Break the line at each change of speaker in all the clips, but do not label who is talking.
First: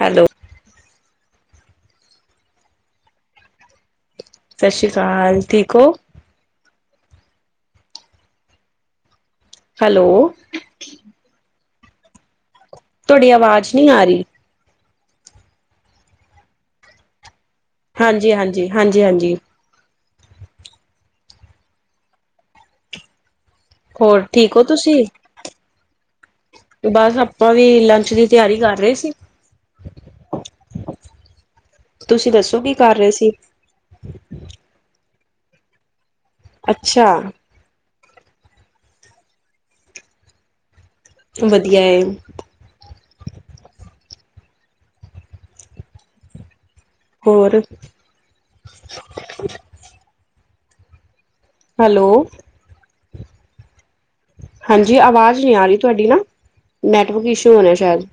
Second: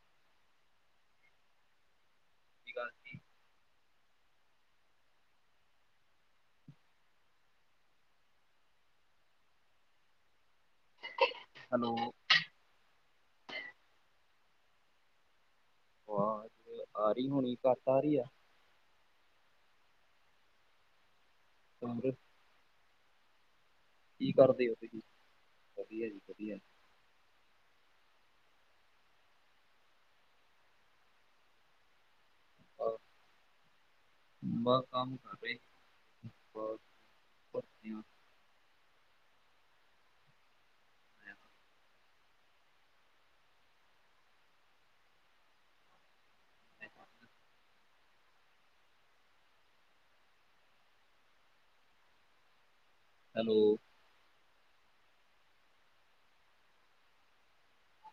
Hello.
[unintelligible]
ਸਸ਼ੀਕਾਲ, ਠੀਕ ਹੋ? Hello.
Hello.
ਤੋਡੀ ਆਵਾਜ ਨਈ ਆ ਰਈ।
ਵਾ ਜ ਤੇ ਆ ਰੀ ਹੋਣੀ ਘੱਟ ਆ ਰਹੀ ਆ
ਹਾਂਜੀ, ਹਾਂਜੀ, ਹਾਂਜੀ, ਹਾਂਜੀ
[unintelligible]
ਹੋਰ
ਕੀ
ਠੀਕ ਹੋ
ਕਰਦੇ ਓ ਤੁਹੀ?
ਤੁਸੀਂ
ਵਧੀਆ ਜੀ, ਵਧੀਆ।
ਬਸ ਆਪਾਂ ਵੀ ਲੰਚ ਦੀ ਤਿਆਰੀ ਕਰ ਰਹੇ ਸੀ। ਤੁਸੀਂ ਦੱਸੋ ਕੀ ਕਰ ਰਹੇ ਸੀ?
ਬ ਕੰਮ ਕਰ ਰਏ,
ਅੱਛਾ
ਬਸ [unintelligible]
ਵਦੀਆ ਏ। ਹੋਰ ਹੈਲੋ
ਹੈਲੋ
ਹਾਂਜੀ ਆਵਾਜ਼ ਨਈ ਆ ਰਹੀ ਤੁਆਡੀ ਨਾ, ਨੈਟਵਰਕ ਇਸ਼ੂ ਹੋਨਾ ਸ਼ਾਏਦ।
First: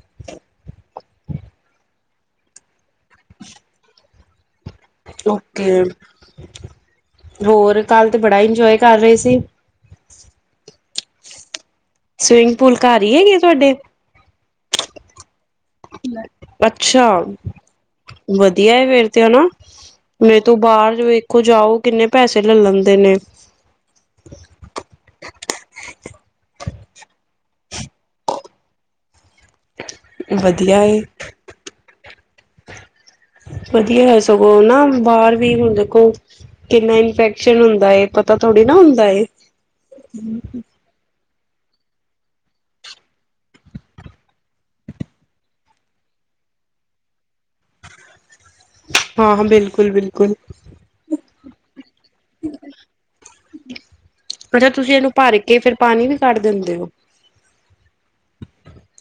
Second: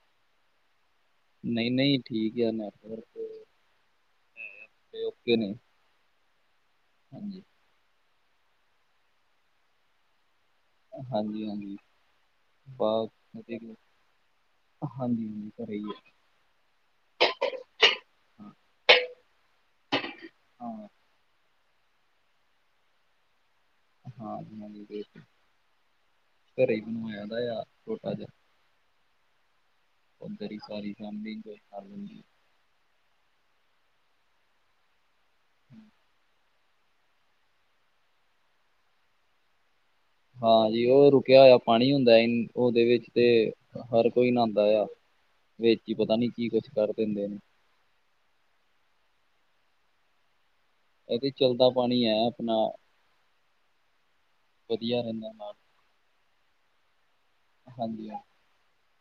ਨਈ, ਨਈ, ਠੀਕ ਆ ਨੈਟਵਰਕ। ਹੁੰ।
ਓਕੇ,
ਹਾਂਜੀ
‍ ਹੋਰ ਕੱਲ ਤੇ ਬੜਾ ਇੰਜੋਏ ਕਰ ਰਏ ਸੀ।
ਹਾਂਜੀ, ਹਾਂਜੀ।
ਸਵੀੰਗ ਪੂਲ ਘਰ ਹੀ ਹੈਗੇ ਤੁਆਡੇ।
ਆ ਹਾਂਜੀ ਜੀ ਘਰੇ ਈ ਐ।
ਅੱਛਾ।
ਹਾਂ
ਵਧੀਆ ਏ ਫੇਰ ਤੇ ਹਨਾ। ਨਈ ਤੋ
ਹਾਂ
ਬਾਰ ਵੇਖੋ ਜਾਓ ਕਿੰਨੇ ਪੈਸੇ ਲੈ ਲੈਂਦੇ ਨੇ।
ਹਾਂ ਨਵੀ ਦੇਤ। ਘਰੇ ਈ ਬਣਵਾਇਆ ਦਾ ਯਾ ਛੋਟਾ ਜਿਆ। ਅੰਦਰ ਈ
ਵਧੀਆ
ਸਾਰੀ
ਏ।
ਫੈਮਲੀ ਗੋਰ ਕਰ ਲੈਂਦੀ ਐ।
ਵਧੀਆ ਯ ਸਗੋਂ ਨਾ ਬਾਰ ਵੀ ਹੁਣ ਦੇਖੋ ਕਿੰਨਾ ਇਨਫੈਕਸ਼ਨ ਹੁੰਦਾ ਏ ਪਤਾ ਥੋੜੀ ਨਾ ਹੁੰਦਾ ਏ।
ਹਾਂ ਜੀ ਓ ਰੁਕਿਆਂ ਹੋਇਆ ਪਾਣੀ ਹੁੰਦਾ ਏ ਨ ਓਦੇ ਵਿੱਚ ਤੇ ਹ ਹਰ ਕੋਈ ਨਾਂਦਾ ਯਾ। ਵੇਚ ਈ ਪਤਾ ਨੀ ਕੀ ਕੁੱਛ ਕਰ ਦਿੰਦੇ ਨੇ।
ਹਾਂ-ਹਾਂ ਬਿਲਕੁਲ-ਬਿਲਕੁਲ।
ਐ ਤੇ ਚਲਦਾ ਪਾਣੀ ਐ ਅਪਣਾ
ਅੱਛਾ ਤੁਸੀਂ
ਵਧੀਆ
ਇਹਨੂੰ
ਰੈਂਦਾ
ਭਰ
ਨਾਲ।
ਕੇ ਫਿਰ ਪਾਣੀ ਵੀ ਕੱਢ ਦਿੰਦੇ ਓ?
ਅ ਹਾਂਜੀ ਹਾਂ।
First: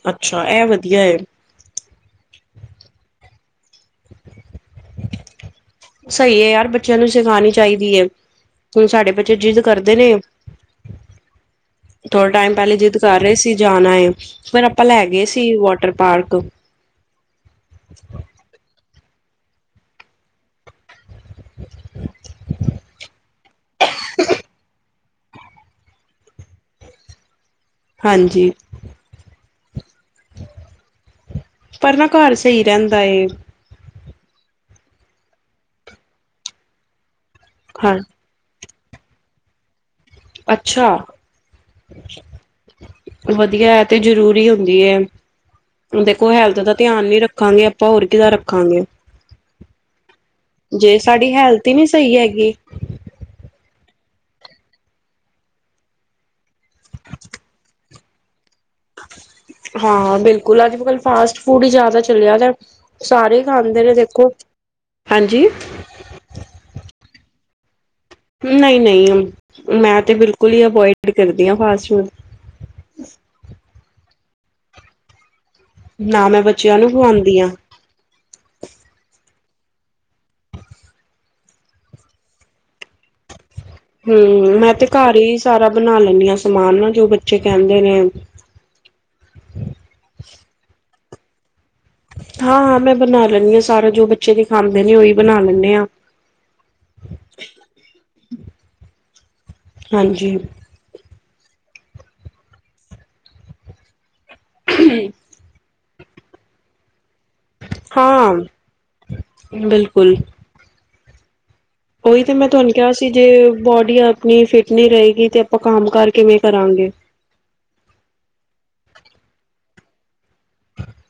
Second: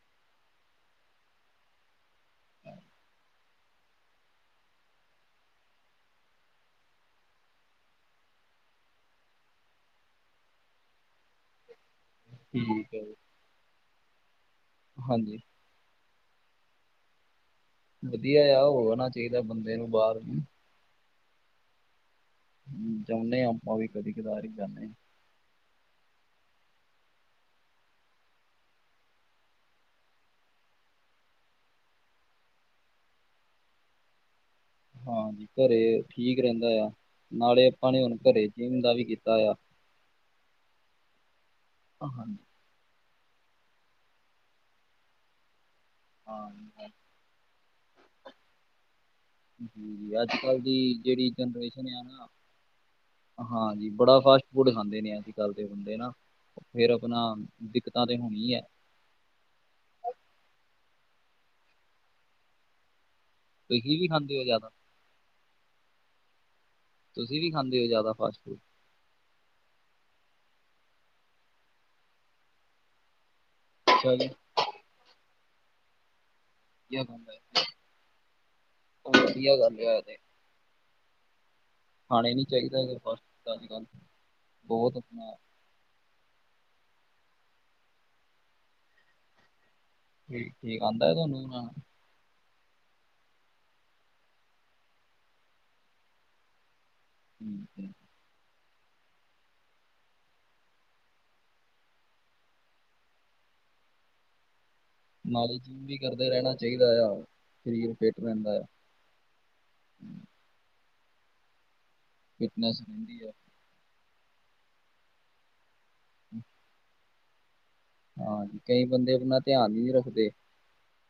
ਅੱਛਾ ਐ ਵਧੀਆ ਏ। [inaudible] ਸਈ ਏ ਯਾਰ ਬੱਚਿਆਂ ਨੂੰ ਸਿਖਾਣੀ ਚਾਈਦੀ ਏ। ਹੁਣ ਸਾਡੇ ਬੱਚੇ ਜਿੱਦ ਕਰਦੇ ਨੇ। [inaudible] ਥੋੜਾ ਟਾਈਮ ਪਹਲੇ
ਠੀਕ
ਜਿੱਦ
ਹੈ ਜੀ।
ਕਰ ਰਏ ਸੀ ਜਾਣਾ ਏ ਫੇਰ ਅਪਾਂ ਲੈ ਗਏ
ਹਾਂਜੀ
ਸੀ ਵਾਟਰ ਪਾਰਕ।
ਵਧੀਆ ਯਾ ਹੋਆਣਾ ਚਾਈਦਾ ਬੰਦੇ ਨੂੰ ਬਾਰ। ਹਮ ਜਾਣੇ ਆ ਆਪਾ ਵੀ ਕਦੇ ਕਦਾਰ ਈ ਜਾਣੇ ਆ।
ਹਾਂਜੀ। ਪਰ ਨਾ ਘਰ ਸਈ ਰਹਿੰਦਾ ਏ।
ਹਾਂ ਘਰੇ ਠੀਕ ਰਹਿੰਦਾ ਯਾ ਨਾਲੇ ਅਪਾਂ
ਹਾਂ
ਨੇ ਹੁਣ ਘਰੇ ਜਿੰਮ ਦਾ ਵੀ ਕੀਤਾ ਯਾ।
ਅੱਛਾ।
ਹਾਂਜੀ
ਵਧੀਆ, ਐ ਤੇ ਜਰੂਰੀ ਹੁੰਦੀ ਏ। ਦੇਖੋ
ਹਾਂ
ਹੈਲਥ ਦਾ ਧਿਆਨ ਨੀ ਰਖ ਰੱਖਾਂਗੇ, ਅਪਾਂ ਹੋਰ ਕੀਹਦਾ ਰਖਾਂਗੇ।
ਜੀ ਅੱਜ ਕੱਲ੍ਹ ਦੀ ਜੇੜੀ
ਸਾਡੀ ਹੈਲਥ ਹੀ
ਜਨਰੇਸ਼ਨ
ਨਹੀਂ ਸਹੀ
ਨਾ
ਹੈਗੀ
ਹਾਂਜੀ ਬੜਾ ਫਾਸਟ ਫੂਡ ਖਾਂਦੇ ਨੇ ਅੱਜ ਕੱਲ੍ਹ ਦੇ ਬੰਦੇ ਨਾ। ਫੇਰ ਅਪਣਾ ਦਿੱਕਤਾ ਤੇ ਹੋਣੀ ਐ।
ਹਾਂ ਬਿਲਕੁਲ ਅੱਜ ਕੱਲ ਫਾਸਟ ਫੂਡ ਈ ਜਾਦਾ ਚਲਿਆ ਦੈ ਸਾਰੇ ਖਾਂਦੇ ਨੇ
ਤੁਸੀਂ ਵੀ
ਦੇਖੋ।
ਖਾਂਦੇ ਹੋ ਜ਼ਿਆਦਾ
ਹਾਂਜੀ।
ਤੁਸੀਂ ਵੀ ਖਾਂਦੇ ਓ ਜਿਆਦਾ
ਨਈ-ਨਈ ਮੈਂ ਤੇ ਬਿਲਕੁਲ ਈ ਅਵੋਇਡ ਕਰਦੀ ਆ ਫਾਸਟ ਫੂਡ।
ਅੱਛਾ ਜੀ
ਨਾ ਮੈਂ ਬੱਚਿਆਂ ਨੂੰ
ਵਧੀਆ ਗੱਲ
ਖਵਾਉਂਦੀ ਹਾਂ।
ਐ। ਵਧੀਆ ਗੱਲ ਏ ਐ ਤੇ। ਖਾਣੇ ਨੀ ਚਾਈਦਾ ਫਾਸਟ ਫੂਡ ਅੱਜ ਕੱਲ।
ਹਮ ਮੈਂ ਤੇ
ਬਹੁਤ
ਘਰ
ਆਪਣਾ
ਈ ਸਾਰਾ ਬਣਾ ਲੈਣੀ ਆ ਸਮਾਨ ਨਾ ਜੋ ਬੱਚੇ ਕਹਿੰਦੇ ਨੇ।
ਠੀਕ-ਠੀਕ ਆਂਦਾ ਤੁਹਾਨੂੰ ਬਨਾਣਾ?
ਹਾਂ-ਹਾਂ ਮੈਂ ਬਣਾ ਲੈਣੀ ਆ ਸਾਰਾ ਜੋ ਬੱਚੇ ਦੇ ਖਾਂਦੇ ਨੇ ਉਈ ਬਣਾ ਲੈਂਣੇ ਆ।
ਹਮ- ਹਮ।
ਹਾਂਜੀ। [unintelligible]
ਨਾਲੇ ਜਿੰਮ ਵੀ ਕਰਦੇ ਰੈਨਾ ਚਾਈਦਾ ਆ।
ਹਾਂ, ਬਿਲਕੁਲ। ਓਇ ਤੇ ਮੈਂ ਤੁਹਾਨੂੰ
ਫਿਟਨੈਸ
ਕਿਆ ਸੀ ਜੇ
ਰਹਿੰਦੀ ਹੈ
ਬੋਡੀ ਆਪਣੀ ਫਿਟ ਨੀ ਰਏਗੀ ਤੇ ਅਪਾਂ ਕੰਮ ਕਾਰ ਕਿਵੇਂ ਕਰਾਂਗੇ।
ਹਾਂਜੀ ਕਈ ਬੰਦੇ ਆਪਣਾ ਧਿਆਨ ਈ ਨੀ ਰੱਖਦੇ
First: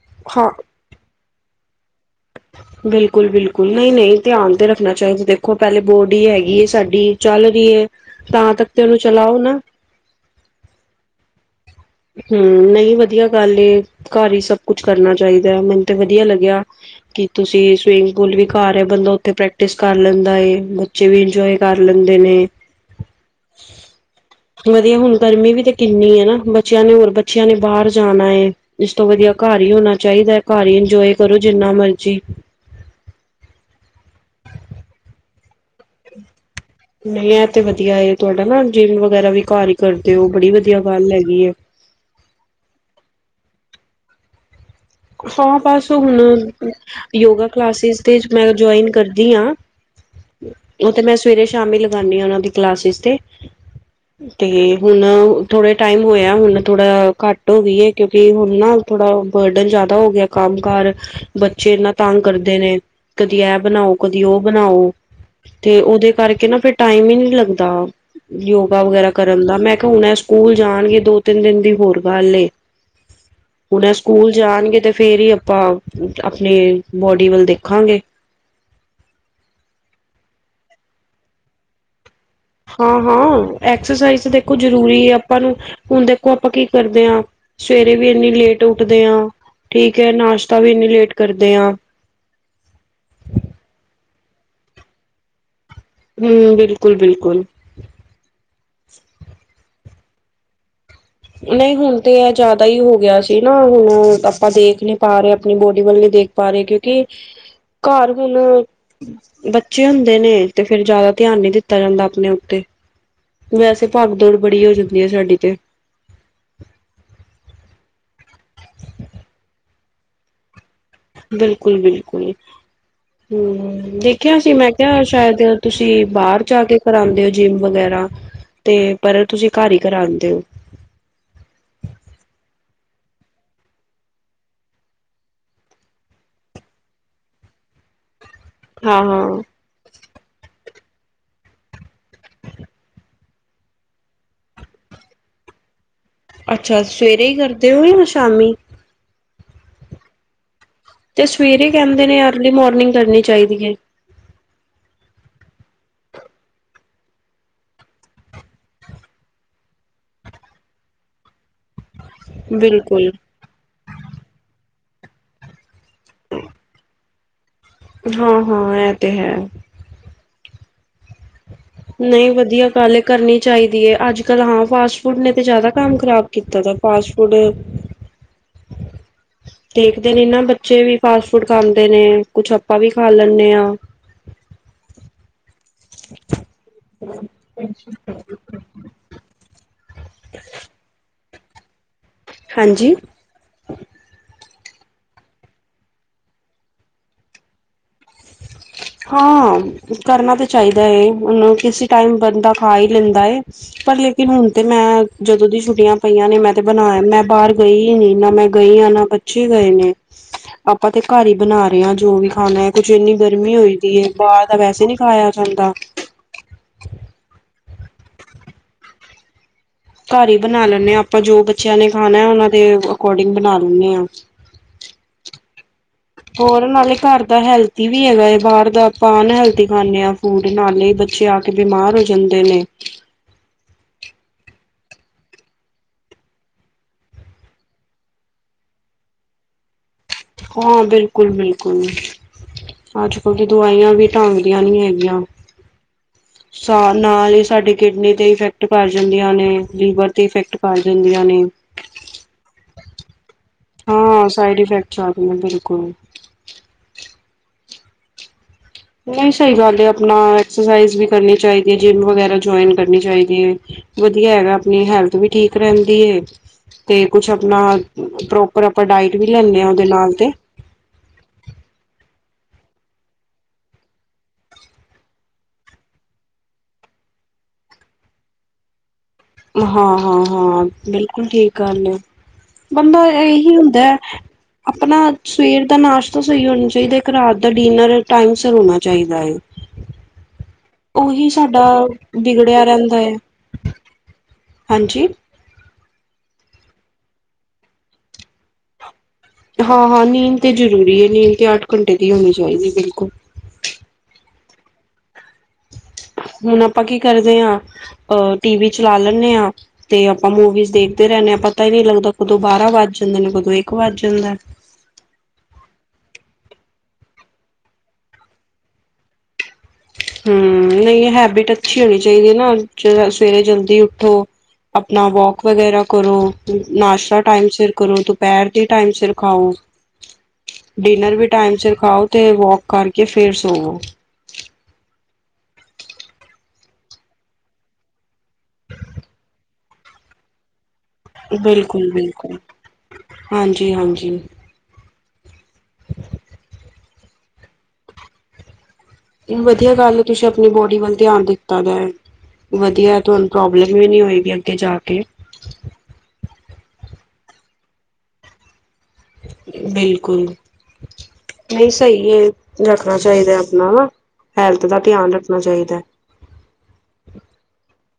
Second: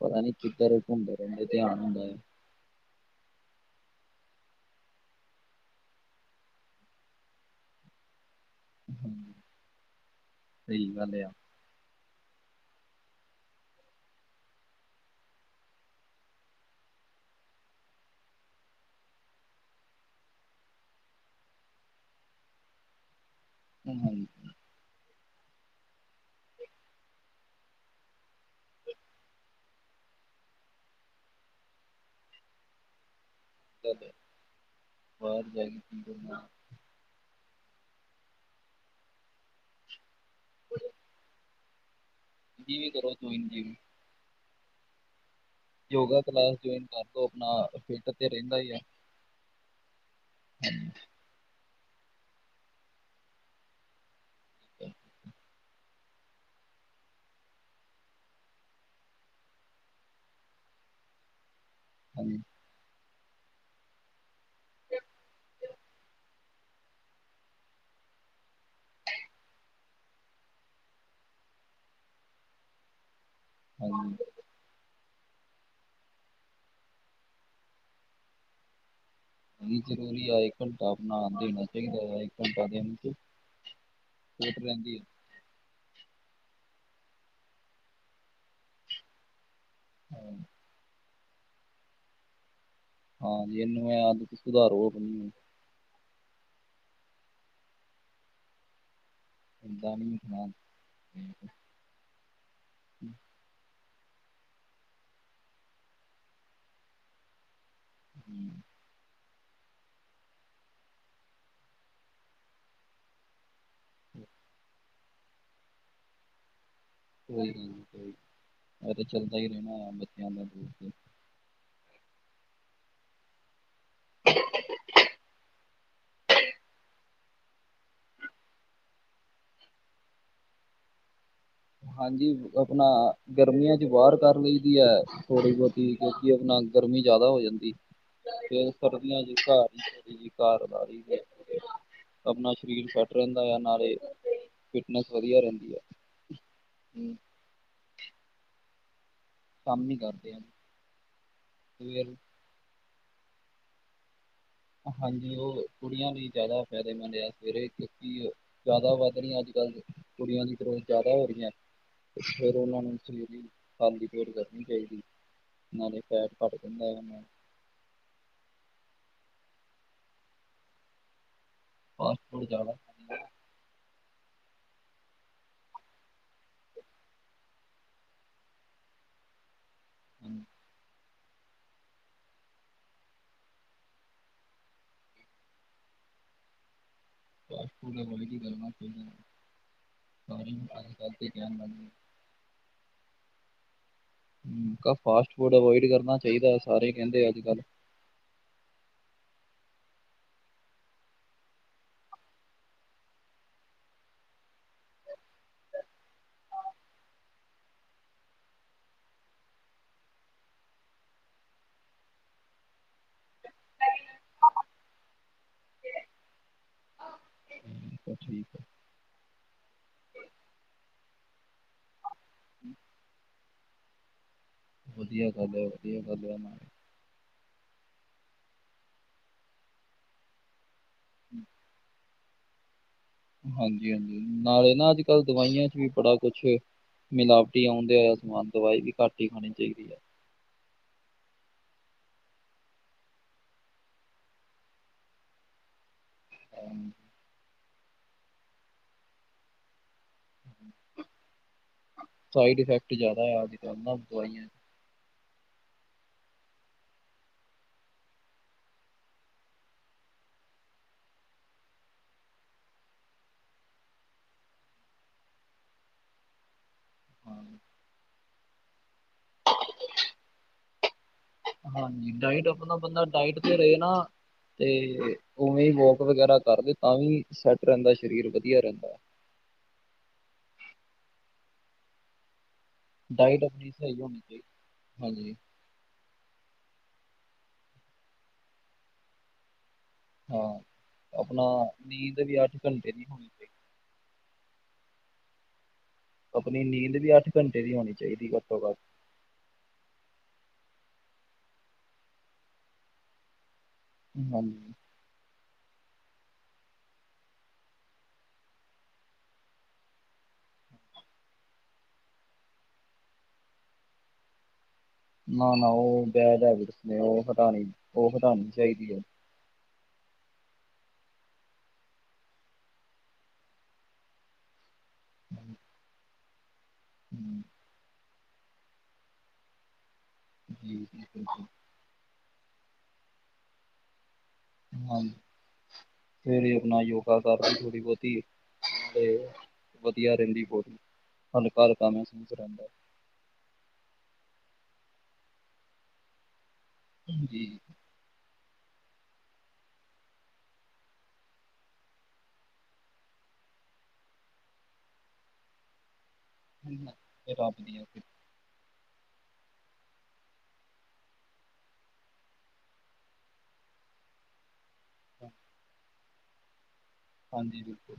ਪਤਾ ਨੀ
ਹਾਂ
ਕਿੱਧਰ ਹੁੰਦੇ ਰਹਿੰਦੇ ਧਿਆਨ ਹੁੰਦਾ ਐ।
[inaudible] ਬਿਲਕੁਲ ਬਿਲਕੁਲ, ਨਹੀਂ ਨਹੀਂ ਧਿਆਨ ਤੇ ਰੱਖਣਾ ਚਾਹੀਦਾ, ਦੇਖੋ ਪਹਿਲੇ ਬੋਡੀ ਹੈਗੀ ਏ ਸਾਡੀ, ਚੱਲ ਰਹੀ ਏ ਤਾਂ ਤੱਕ ਤੇ ਉਹਨੂੰ
ਹਾਂ,
ਚਲਾਓ ਨਾ।
ਸਹੀ ਗੱਲ ਆ।
ਹੂੰ ਨਹੀਂ ਵਧੀਆ ਗੱਲ ਏ, ਘਰ ਹੀ ਸਭ ਕੁਛ ਕਰਨਾ ਚਾਹੀਦਾ ਏ, ਮੈਨੂੰ ਤੇ ਵਧੀਆ ਲੱਗਿਆ। ਕੀ ਤੁਸੀਂ ਸਵੀਮਿੰਗ ਪੂਲ ਵੀ ਘਰ ਐ, ਬੰਦਾ ਉੱਥੇ ਪ੍ਰੈਕਟਿਸ ਕਰ ਲੈਂਦਾ ਏ ਬੱਚੇ ਵੀ ਇੰਜੋਏ ਕਰ ਲੈਂਦੇ ਨੇ।
ਏ ਤਾਂ ਹੈ ਹੀ।
ਵਧੀਆ ਹੁਣ ਗਰਮੀ ਵੀ ਤੇ ਕਿੰਨੀ ਏ ਨਾ, ਬੱਚਿਆਂ ਨੇ ਹੋਰ ਬੱਚਿਆਂ ਨੇ ਬਾਹਰ ਜਾਣਾ ਏ। ਇਸ ਤੋਂ ਵਧੀਆ ਘਰ ਹੀ ਹੋਣਾ ਚਾਹੀਦਾ ਏ, ਘਰ ਹੀ ਇੰਜੋਏ ਕਰੋ ਜਿੰਨਾ ਮਰਜ਼ੀ।
[unintelligible] ਬਾਹਰ ਜਾਏਗੀ ਕੀਹਦੇ ਨਾਲ।
ਨਹੀਂ ਇਹ ਤੇ ਵਧੀਆ ਏ, ਤੁਹਾਡਾ ਨਾ ਜਿੰਮ ਵਗੈਰਾ ਵੀ ਘਰ ਹੀ ਕਰਦੇ ਹੋ ਬੜੀ ਵਧੀਆ ਗੱਲ ਹੈਗੀ ਏ।
ਤੁਸੀਂ ਵੀ ਕਰੋ ਜੋਇਨ ਜਿੰਮ।
ਹਾਂ ਬਸ ਹੁਣ
ਯੋਗਾ ਕਲਾਸ ਜੁਆਇਨ ਕਰ ਲੋ
ਯੋਗਾ
ਆਪਣਾ
ਕਲਾਸਿਸ
ਫਿਟ
ਤੇ ਮੈਂ
ਰਹਿੰਦਾ ਹੀ ਆ
ਜੁਆਇੰਨ ਕਰਦੀ ਆਂ। ਉਹ ਤੇ ਮੈਂ ਸਵੇਰੇ ਸ਼ਾਮੀ ਲਗਾਉਂਦੀ ਹਾਂ ਉਹਨਾਂ ਦੀ ਕਲਾਸਿਸ ਤੇ, ਤੇ ਹੁਣ ਥੋੜੇ ਟਾਈਮ ਹੋਇਆ ਹੁਣ ਥੋੜ੍ਹਾ ਘੱਟ ਹੋ ਗਈ ਏ ਕਿਉਂਕਿ ਹੁਣ ਨਾ ਥੋੜ੍ਹਾ ਬਰਡਨ ਜਾ ਜ਼ਿਆਦਾ ਹੋ ਗਿਆ ਕੰਮ ਕਾਰ, ਬੱਚੇ ਏਨਾ ਤੰਗ
ਹਾਂਜੀ
ਕਰਦੇ ਨੇ, ਕਦੀ ਇਹ ਬਣਾਓ, ਕਦੀ ਉਹ ਬਣਾਓ ਤੇ ਉਹਦੇ ਕਰਕੇ ਨਾ ਫਿਰ ਟਾਈਮ ਹੀ ਨਹੀਂ ਲੱਗਦਾ। ਯੋਗਾ ਵਗੈਰਾ ਕਰਨ ਦਾ ਮੈਂ ਕਿਹਾ ਹੁਣ ਸਕੂਲ ਜਾਣਗੇ ਦੋ ਤਿੰਨ ਦਿਨ ਦੀ ਹੋਰ ਗੱਲ ਏ। [unintelligible] ਹੁਣ ਇਹ
ਹਾਂਜੀ
ਸਕੂਲ ਜਾਣਗੇ ਤੇ ਫੇਰ ਹੀ ਆਪਾਂ ਆਪਣੀ ਬੋਡੀ ਵੱਲ ਦੇਖਾਂਗੇ।
ਨਹੀਂ ਜ਼ਰੂਰੀ ਐ ਇੱਕ ਘੰਟਾ ਆਪਣਾ ਦੇਣਾ ਚਾਹੀਦਾ ਏ।
ਹਾਂ ਹਾਂ, ਐਕਸਰਸਾਈਜ਼ ਦੇਖੋ
ਚੋਟ
ਜ਼ਰੂਰੀ
ਰਹਿੰਦੀ ਹੈ
ਆ। ਆਪਾਂ ਨੂੰ ਹੁਣ ਦੇਖੋ ਆਪਾਂ ਕੀ ਕਰਦੇ ਆ, ਸਵੇਰੇ ਵੀ ਏਨੀ ਲੇਟ ਉੱਠਦੇ ਆ। ਠੀਕ ਹੈ ਨਾਸ਼ਤਾ ਵੀ ਇੰਨੀ ਲੇਟ ਕਰਦੇ ਆ।
ਹਾਂਜੀ ਇਹਨੂੰ ਐ ਸੁਧਾਰੋ ਆਪਣੀ
ਹੂ ਬਿਲਕੁਲ ਬਿਲਕੁਲ।
ਦਮ ਨਾਲ
ਨਹੀਂ ਹੁਣ ਤੇ ਇਹ ਜ਼ਿਆਦਾ ਹੀ ਹੋ ਗਿਆ ਸੀ ਨਾ ਹੁਣ ਆਪਾਂ ਦੇਖ ਨੀ ਪਾ ਰਹੇ, ਆਪਣੀ ਬੋਡੀ ਵੱਲੇ ਵਿ ਦੇਖ ਪਾ ਰਹੇ ਕਿਉਂਕਿ ਘਰ ਹੁਣ ਬੱਚੇ ਹੁੰਦੇ ਨੇ ਤੇ ਫੇਰ ਜ਼ਿਆਦਾ ਧਿਆਨ ਨੀ ਦਿੱਤਾ ਜਾਂਦਾ ਆਪਣੇ ਉੱਤੇ। ਵੈਸੇ ਭਾਗ ਦੌੜ ਬੜੀ ਹੋ ਜਾਂਦੀ ਏ ਸਾਡੀ ਤੇ।
ਕੋਈ ਨੀ ਕੋਈ ਨੀ, ਐ ਤੇ ਚੱਲਦਾ ਹੀ ਰਹਿਣਾ ਏ ਬੱਚਿਆਂ ਦਾ ਤੇ।
ਬਿਲਕੁਲ ਬਿਲਕੁਲ ਹੂ। ਦੇਖਿਆ ਸੀ ਮੈਂ ਕਿਹਾ ਸ਼ਾਇਦ ਤੁਸੀਂ ਬਾਹਰ ਜਾ ਕੇ ਕਰਾਉਂਦੇ ਹੋ? ਜਿੰਮ ਵਗੈਰਾ ਤੇ ਪਰ ਤੁਸੀਂ ਘਰ ਹੀ ਕਰਾਂਦੇ ਓ?
ਹਾਂਜੀ ਆਪਣਾ ਗਰਮੀਆਂ ਚ ਬਾਹਰ ਕਰ ਲਈ ਦੀ ਐ ਥੋੜ੍ਹੀ ਬਹੁਤ। ਕਿਉਂਕਿ ਆਪਣਾ ਗਰਮੀ ਜਿਆਦਾ ਹੋ ਜਾਂਦੀ।
[unintelligible]
ਫੇਰ ਸਰਦੀਆਂ ਚ
ਹਾਂ-ਹਾਂ,
ਘਰ ਹੀ ਘਰ ਲਾ ਲਈਦੀ ਐ। ਆਪਣਾ ਸਰੀਰ ਫਿੱਟ ਰਹਿੰਦਾ ਆ ਨਾਲੇ, ਫਿਟਨੈਸ ਵਧੀਆ ਰਹਿੰਦੀ ਆ।
ਅੱਛਾ ਸਵੇਰੇ ਹੀ ਕਰਦੇ ਹੋ ਜਾਂ ਸ਼ਾਮੀ?
ਸ਼ਾਮੀਂ ਹੀ ਕਰਦੇ ਆ।
ਤੇ ਸਵੇਰੇ ਕਹਿੰਦੇ
ਸਵੇਰ
ਨੇ ਅਰਲੀ ਮੋਰਨਿੰਗ ਕਰਨੀ ਚਾਹੀਦੀ ਏ।
ਹਾਂਜੀ ਉਹ ਕੁੜੀਆਂ ਦੀ ਜ਼ਿਆਦਾ ਫਾਇਦੇਮੰਦ ਆ ਸਵੇਰੇ ਕਿਉਂਕਿ ਜ਼ਿਆਦਾ ਵੱਧ ਰਹੀਆਂ ਅੱਜ ਕੱਲ੍ਹ, ਕੁੜੀਆਂ ਦੀ ਗਰੋਥ ਜ਼ਿਆਦਾ ਹੋ ਰਹੀਆਂ। ਤੇ ਫੇਰ ਉਹਨਾਂ ਨੂੰ
ਬਿਲਕੁਲ।
ਸਵੇਰੇ ਖਾਲੀ ਪੇਟ ਕਰਨੀ ਚਾਹੀਦੀ। ਨਾਲੇ ਫੈਟ ਘੱਟ ਜਾਂਦਾ ਐ ਨਾਲੇ
ਹਾਂ ਹਾਂ ਐ ਤੇ ਹੈ।
ਫਾਸਟ
ਨਹੀਂ
ਫੂਡ
ਵਧੀਆ
ਜ਼ਿਆਦਾ
ਗੱਲ ਏ। ਕਰਨੀ ਚਾਹੀਦੀ ਹੈ, ਅੱਜ ਕੱਲ ਹਾਂ ਫਾਸਟ ਫੂਡ ਨੇ ਤਾਂ ਜ਼ਿਆਦਾ ਕੰਮ ਖ਼ਰਾਬ ਕੀਤਾ ਦਾ ਫਾਸਟ ਫੂਡ [inaudible] ਦੇਖਦੇ ਨੇ ਨਾ
ਖਾਂਦਾ,
ਬੱਚੇ ਵੀ ਫਾਸਟ ਫੂਡ ਖਾਂਦੇ ਨੇ ਕੁਛ ਆਪਾਂ ਵੀ ਖਾ ਲੈਂਦੇ ਹਾਂ। [unintelligible]
ਫਾਸਟ ਫੁਡ ਨਾ ਪਤਾ ਨੇ ਕੀ ਗੱਲ ਬਣਦੀ ਇਹਨਾਂ ਦੀ ਪਾਣੀ ਵੀ ਬੰਦ ਕਾਰ ਕੇ ਗਿਆ ਯਾ ਨਹੀਂ।
ਹਾਂਜੀ।
ਫਾਸਟ ਫੂਡ ਅਵੋਇਡ ਕਰਨਾ ਚਾਹੀਦਾ ਸਾਰੇ ਕਹਿੰਦੇ ਅੱਜ ਕੱਲ
[inaudible] ਹਾਂ ਕਰਨਾ ਤਾਂ ਚਾਹੀਦਾ ਹੈ, ਹੁਣ ਕਿਸੇ ਟਾਈਮ ਬੰਦਾ ਖਾ ਹੀ ਲੈਂਦਾ ਹੈ। ਪਰ ਲੇਕਿਨ ਹੁਣ ਤੇ ਮੈਂ ਜਦੋਂ ਦੀ ਛੁੱਟੀਆਂ ਪਈਆਂ ਨੇ ਮੈਂ ਤੇ ਬਣਾਯਾ ਮੈਂ ਬਾਰ ਗਈ ਈ ਨੀ ਨਾ ਮੈਂ ਗਈ ਆ ਨਾ ਮੈ ਬੱਚੇ ਗਏ ਨੇ ਆਪਾਂ ਤੇ ਘੱਰ ਹੀ ਬਣਾ ਰੇ ਆ ਜੋ ਵੀ ਖਾਣਾ ਕੁੱਛ ਇੰਨੀ ਗਰਮੀ ਹੋਈ ਦੀ ਏ ਬਾਹਰ ਦਾ ਵੈਸੇ ਨੀ ਖਾਯਾ ਜਾਂਦਾ।
ਤਾਂ ਠੀਕ ਐ।
ਘੱਰ ਹੀ ਬਣਾ ਲੈਂਣੇ ਆ ਆਪਾਂ ਜੋ ਬੱਚਿਆਂ ਨੇ ਖਾਣਾ ਓਨਾਂ ਦੇ ਅਕੋਰਡਿੰਗ ਬਣਾ ਲੇਣੇ ਆ।
ਵਧੀਆ ਗੱਲ ਹੈ ਵਧੀਆ ਗੱਲ ਹੈ
ਹੋਰ ਨਾਲੇ ਘਰ ਤਾਂ ਹੈਲਥੀ ਵੀ ਹੈਗਾ ਏ ਬਾਹਰ ਦਾ ਆਪਾਂ ਅਨਹੈਲਥੀ ਖਾਂਣੇ ਆ ਫੂਡ ਨਾਲੇ ਈ ਬੱਚੇ ਆ ਕੇ ਬਿਮਾਰ ਹੋ ਜਾਂਦੇ ਨੇ।
ਹਾਂਜੀ-ਹਾਂਜੀ ਨਾਲੇ ਨਾ ਅੱਜ-ਕੱਲ੍ਹ ਦਵਾਈਆਂ ਚ ਵੀ ਬੜਾ ਕੁਛ ਮਿਲਾਵਟੀ ਆਉਂਦੇ ਹੋਇਆ ਸਮਾਨ ਦਵਾਈ ਵੀ ਕਟ ਹੀ ਖਾਣੀ ਚਾਇਦੀ ਐ।
ਹਾਂ ਬਿਲਕੁਲ-ਬਿਲਕੁਲ। ਅੱਜ-ਕੱਲ ਤੇ ਦਵਾਈਆਂ ਵੀ ਢੰਗ ਦੀਆਂ ਨੀ ਹੈਗੀਆਂ। ਸਾ ਨਾਲ ਈ ਸਾਡੀ ਕਿਡਨੀ ਤੇ ਇਫੈਕਟ ਕਰ ਜਾਂਦੀਆਂ ਨੇ ਲੀਵਰ ਤੇ ਇਫੈਕਟ ਪਾ ਜਾਂਦੀਆਂ ਨੇ।
ਸਾਈਡ ਇਫੈਕਟ ਜਾਦਾ ਐ ਅਜ
ਹਾਂ ਸਾਈਡ ਇਫੈਕਟ ਜਾਦਾ ਬਿਲਕੁੱਲ ਨਹੀਂ ਸਈ ਗੱਲ ਏ, ਆਪਣਾ ਐਕਸਰਸਾਈਜ ਵੀ ਕਰਨੀ ਚਾਇਦੀ ਜਿੰਮ ਵਗੈਰਾ ਜੋਯਨ ਕਰਨੀ ਚਾਇਦੀ ਏ। ਵਧੀਆ ਏ ਨਾ ਆਪਣੀ ਹੈਲਥ ਵੀ ਠੀਕ ਰੈਂਦੀ ਏ। ਤੇ
'ਚ।
ਕੁਛ
ਹਾਂ
ਆਪਣਾ ਪ੍ਰੋਪਰ ਆਪਾਂ ਡਾਇਟ ਵੀ ਲੈਂਣੇ ਆ ਓਦੇ ਨਾਲ ਤੇ
ਹਾਂਜੀ ਡਾਇਟ ਆਪਣਾ ਬੰਦਾ ਡਾਇਟ ਤੇ ਰਏ ਨਾ ਤੇ ਉਵੇਂ ਵੋਕ ਵਗੈਰਾ ਕਰਦੇ ਤਾਂ ਵੀ ਸੈਟ ਰੈਂਦਾ ਸ਼ਰੀਰ ਵਧੀਆ ਰੈੰਦਾ।
ਹਾਂ-ਹਾਂ-ਹਾਂ ਬਿਲਕੁਲ ਠੀਕ ਗੱਲ ਏ। ਮਨੋ
ਡਾਇਟ
ਐਹੀ
ਆਪਣੀ
ਹੁੰਦਾ
ਸਹੀ ਹੋਣੀ ਚਾਹੀਦੀ।
ਅਪਣਾ
ਹਾਂਜੀ
ਸਵੇਰ ਦਾ ਨਾਸ਼ ਤਾ ਸਹੀ ਹੋਣਾ ਚਾਇਦਾ ਇੱਕ ਰਾਤ ਦਾ ਡਿਨਰ ਟਾਈਮ ਸਿਰ ਹੋਣਾ ਚਾਇਦਾ ਏ।
ਹਾਂ
ਉਹੀ
ਆਪਣਾ
ਸਾਡਾ
ਨੀਂਦ ਵੀ ਅੱਠ
ਵਿਗੜਿਆ
ਘੰਟੇ
ਰਹਿੰਦਾ
ਦੀ
ਏ
ਹੋਣੀ ਚਾਹੀ
ਹਾਂਜੀ
ਅਪਣੀ ਨੀਂਦ ਵੀ ਅੱਠ ਘੰਟੇ ਦੀ ਹੋਣੀ ਚਾਇਦੀ ਘੱਟੋ-ਘੱਟ
ਹਾ-ਹਾਂ ਨੀਂਦ ਤੇ ਜ਼ਰੂਰੀ ਏ, ਨੀਂਦ ਤੇ ਅੱਠ ਘੰਟੇ ਦੀ ਹੋਣੀ ਚਾਇਦੀ ਬਿਲਕੁੱਲ।
ਹਾਂਜੀ।
ਹੁਣ ਆਪਾਂ ਕੀ ਕਰਦੇ ਆ ਅਹ ਟੀ ਵੀ ਚਲਾ ਲੇਣੇ ਆ ਤੇ ਆਪਾਂ ਮੂਵੀਜ਼ ਦੇਖਦੇ ਰੈਣੇ੍ ਆ ਪਤਾ ਈ ਨੀ ਲੱਗਦਾ ਕਦੋਂ ਬਾਰਾਂ ਵੱਜ ਜਾਂਦੇ ਨੇ ਕਦੋਂ ਇੱਕ ਵੱਜ ਜਾਂਦਾ।
ਨਾ-ਨਾ ਓ ਬੈਡ ਹੈਬਿਟਸ ਨੇ ਓ ਹਟਾਣੀ-ਓ ਹਟਾਣੀ ਚਾਇਦੀ ਐ।
ਹੂੰ ਨਹੀਂ ਹੈਬਿਟ ਅੱਛੀ ਹੋਣੀ ਚਾਇਦੀ ਏ ਨਾ ਜ ਸਵੇਰੇ ਜਲਦੀ ਉੱਠੋ ਅਪਣਾ ਵੋਕ
ਹਮ,
ਵਗੈਰਾ ਕਰੋ ਨਾਸ਼ਤਾ ਟਾਈਮ ਸਿਰ ਕਰੋ ਦੁ ਦੋਪੈਰ ਦੀ ਟਾਈਮ ਸਿਰ ਖਾਓ,
ਜੀ ਜੀ
ਡਿਨਰ ਵੀ
ਬਿਲਕੁਲ
ਟਾਈਮ ਸਿਰ ਖਾਓ ਤੇ ਵੋਕ ਕਰਕੇ ਫੇਰ ਸੋਵੋ।
ਹਾਂ ਫੇਰ ਆਪਣਾ ਯੋਗਾ ਕਰ ਲਈ ਥੋੜੀ-ਬੋਤੀ ਤੇ ਵਧੀਆ ਰੈੰਦੀ ਬੋਤ ਹਲਕਾ-ਹਲਕਾ
ਬਿਲਕੁਲ,
ਮਹਿਸੂਸ
ਬਿਲਕੁਲ।
ਰੈਂਦਾ।
ਹਾਂਜੀ-ਹਾਂਜੀ। [inaudible]
ਜੀ।
ਵਧੀਆ ਗੱਲ ਏ ਤੁਸੀਂ ਆਪਣੀ ਬੋਡੀ ਵੱਲ ਧਿਆਨ ਦਿੱਤਾ ਦਾ ਐ। ਵਧੀਆ ਤੁਹਾਨੂੰ ਪ੍ਰੋਬਲਮ ਵੀ ਨਹੀਂ ਹੋਏਗੀ ਅੱਗੇ ਜਾ ਕੇ
[inaudible]
ਬਿਲਕੁਲ ਨਹੀਂ ਸਈ ਏ, ਰੱਖਣਾ ਚਾਇਦਾ ਆਪਣਾ ਨਾ ਹੈਲਥ ਦਾ ਧਿਆਨ ਰੱਖਣਾ ਚਾਹੀਦਾ ਹੈ।
ਹਾਂਜੀ ਬਿਲਕੁਲ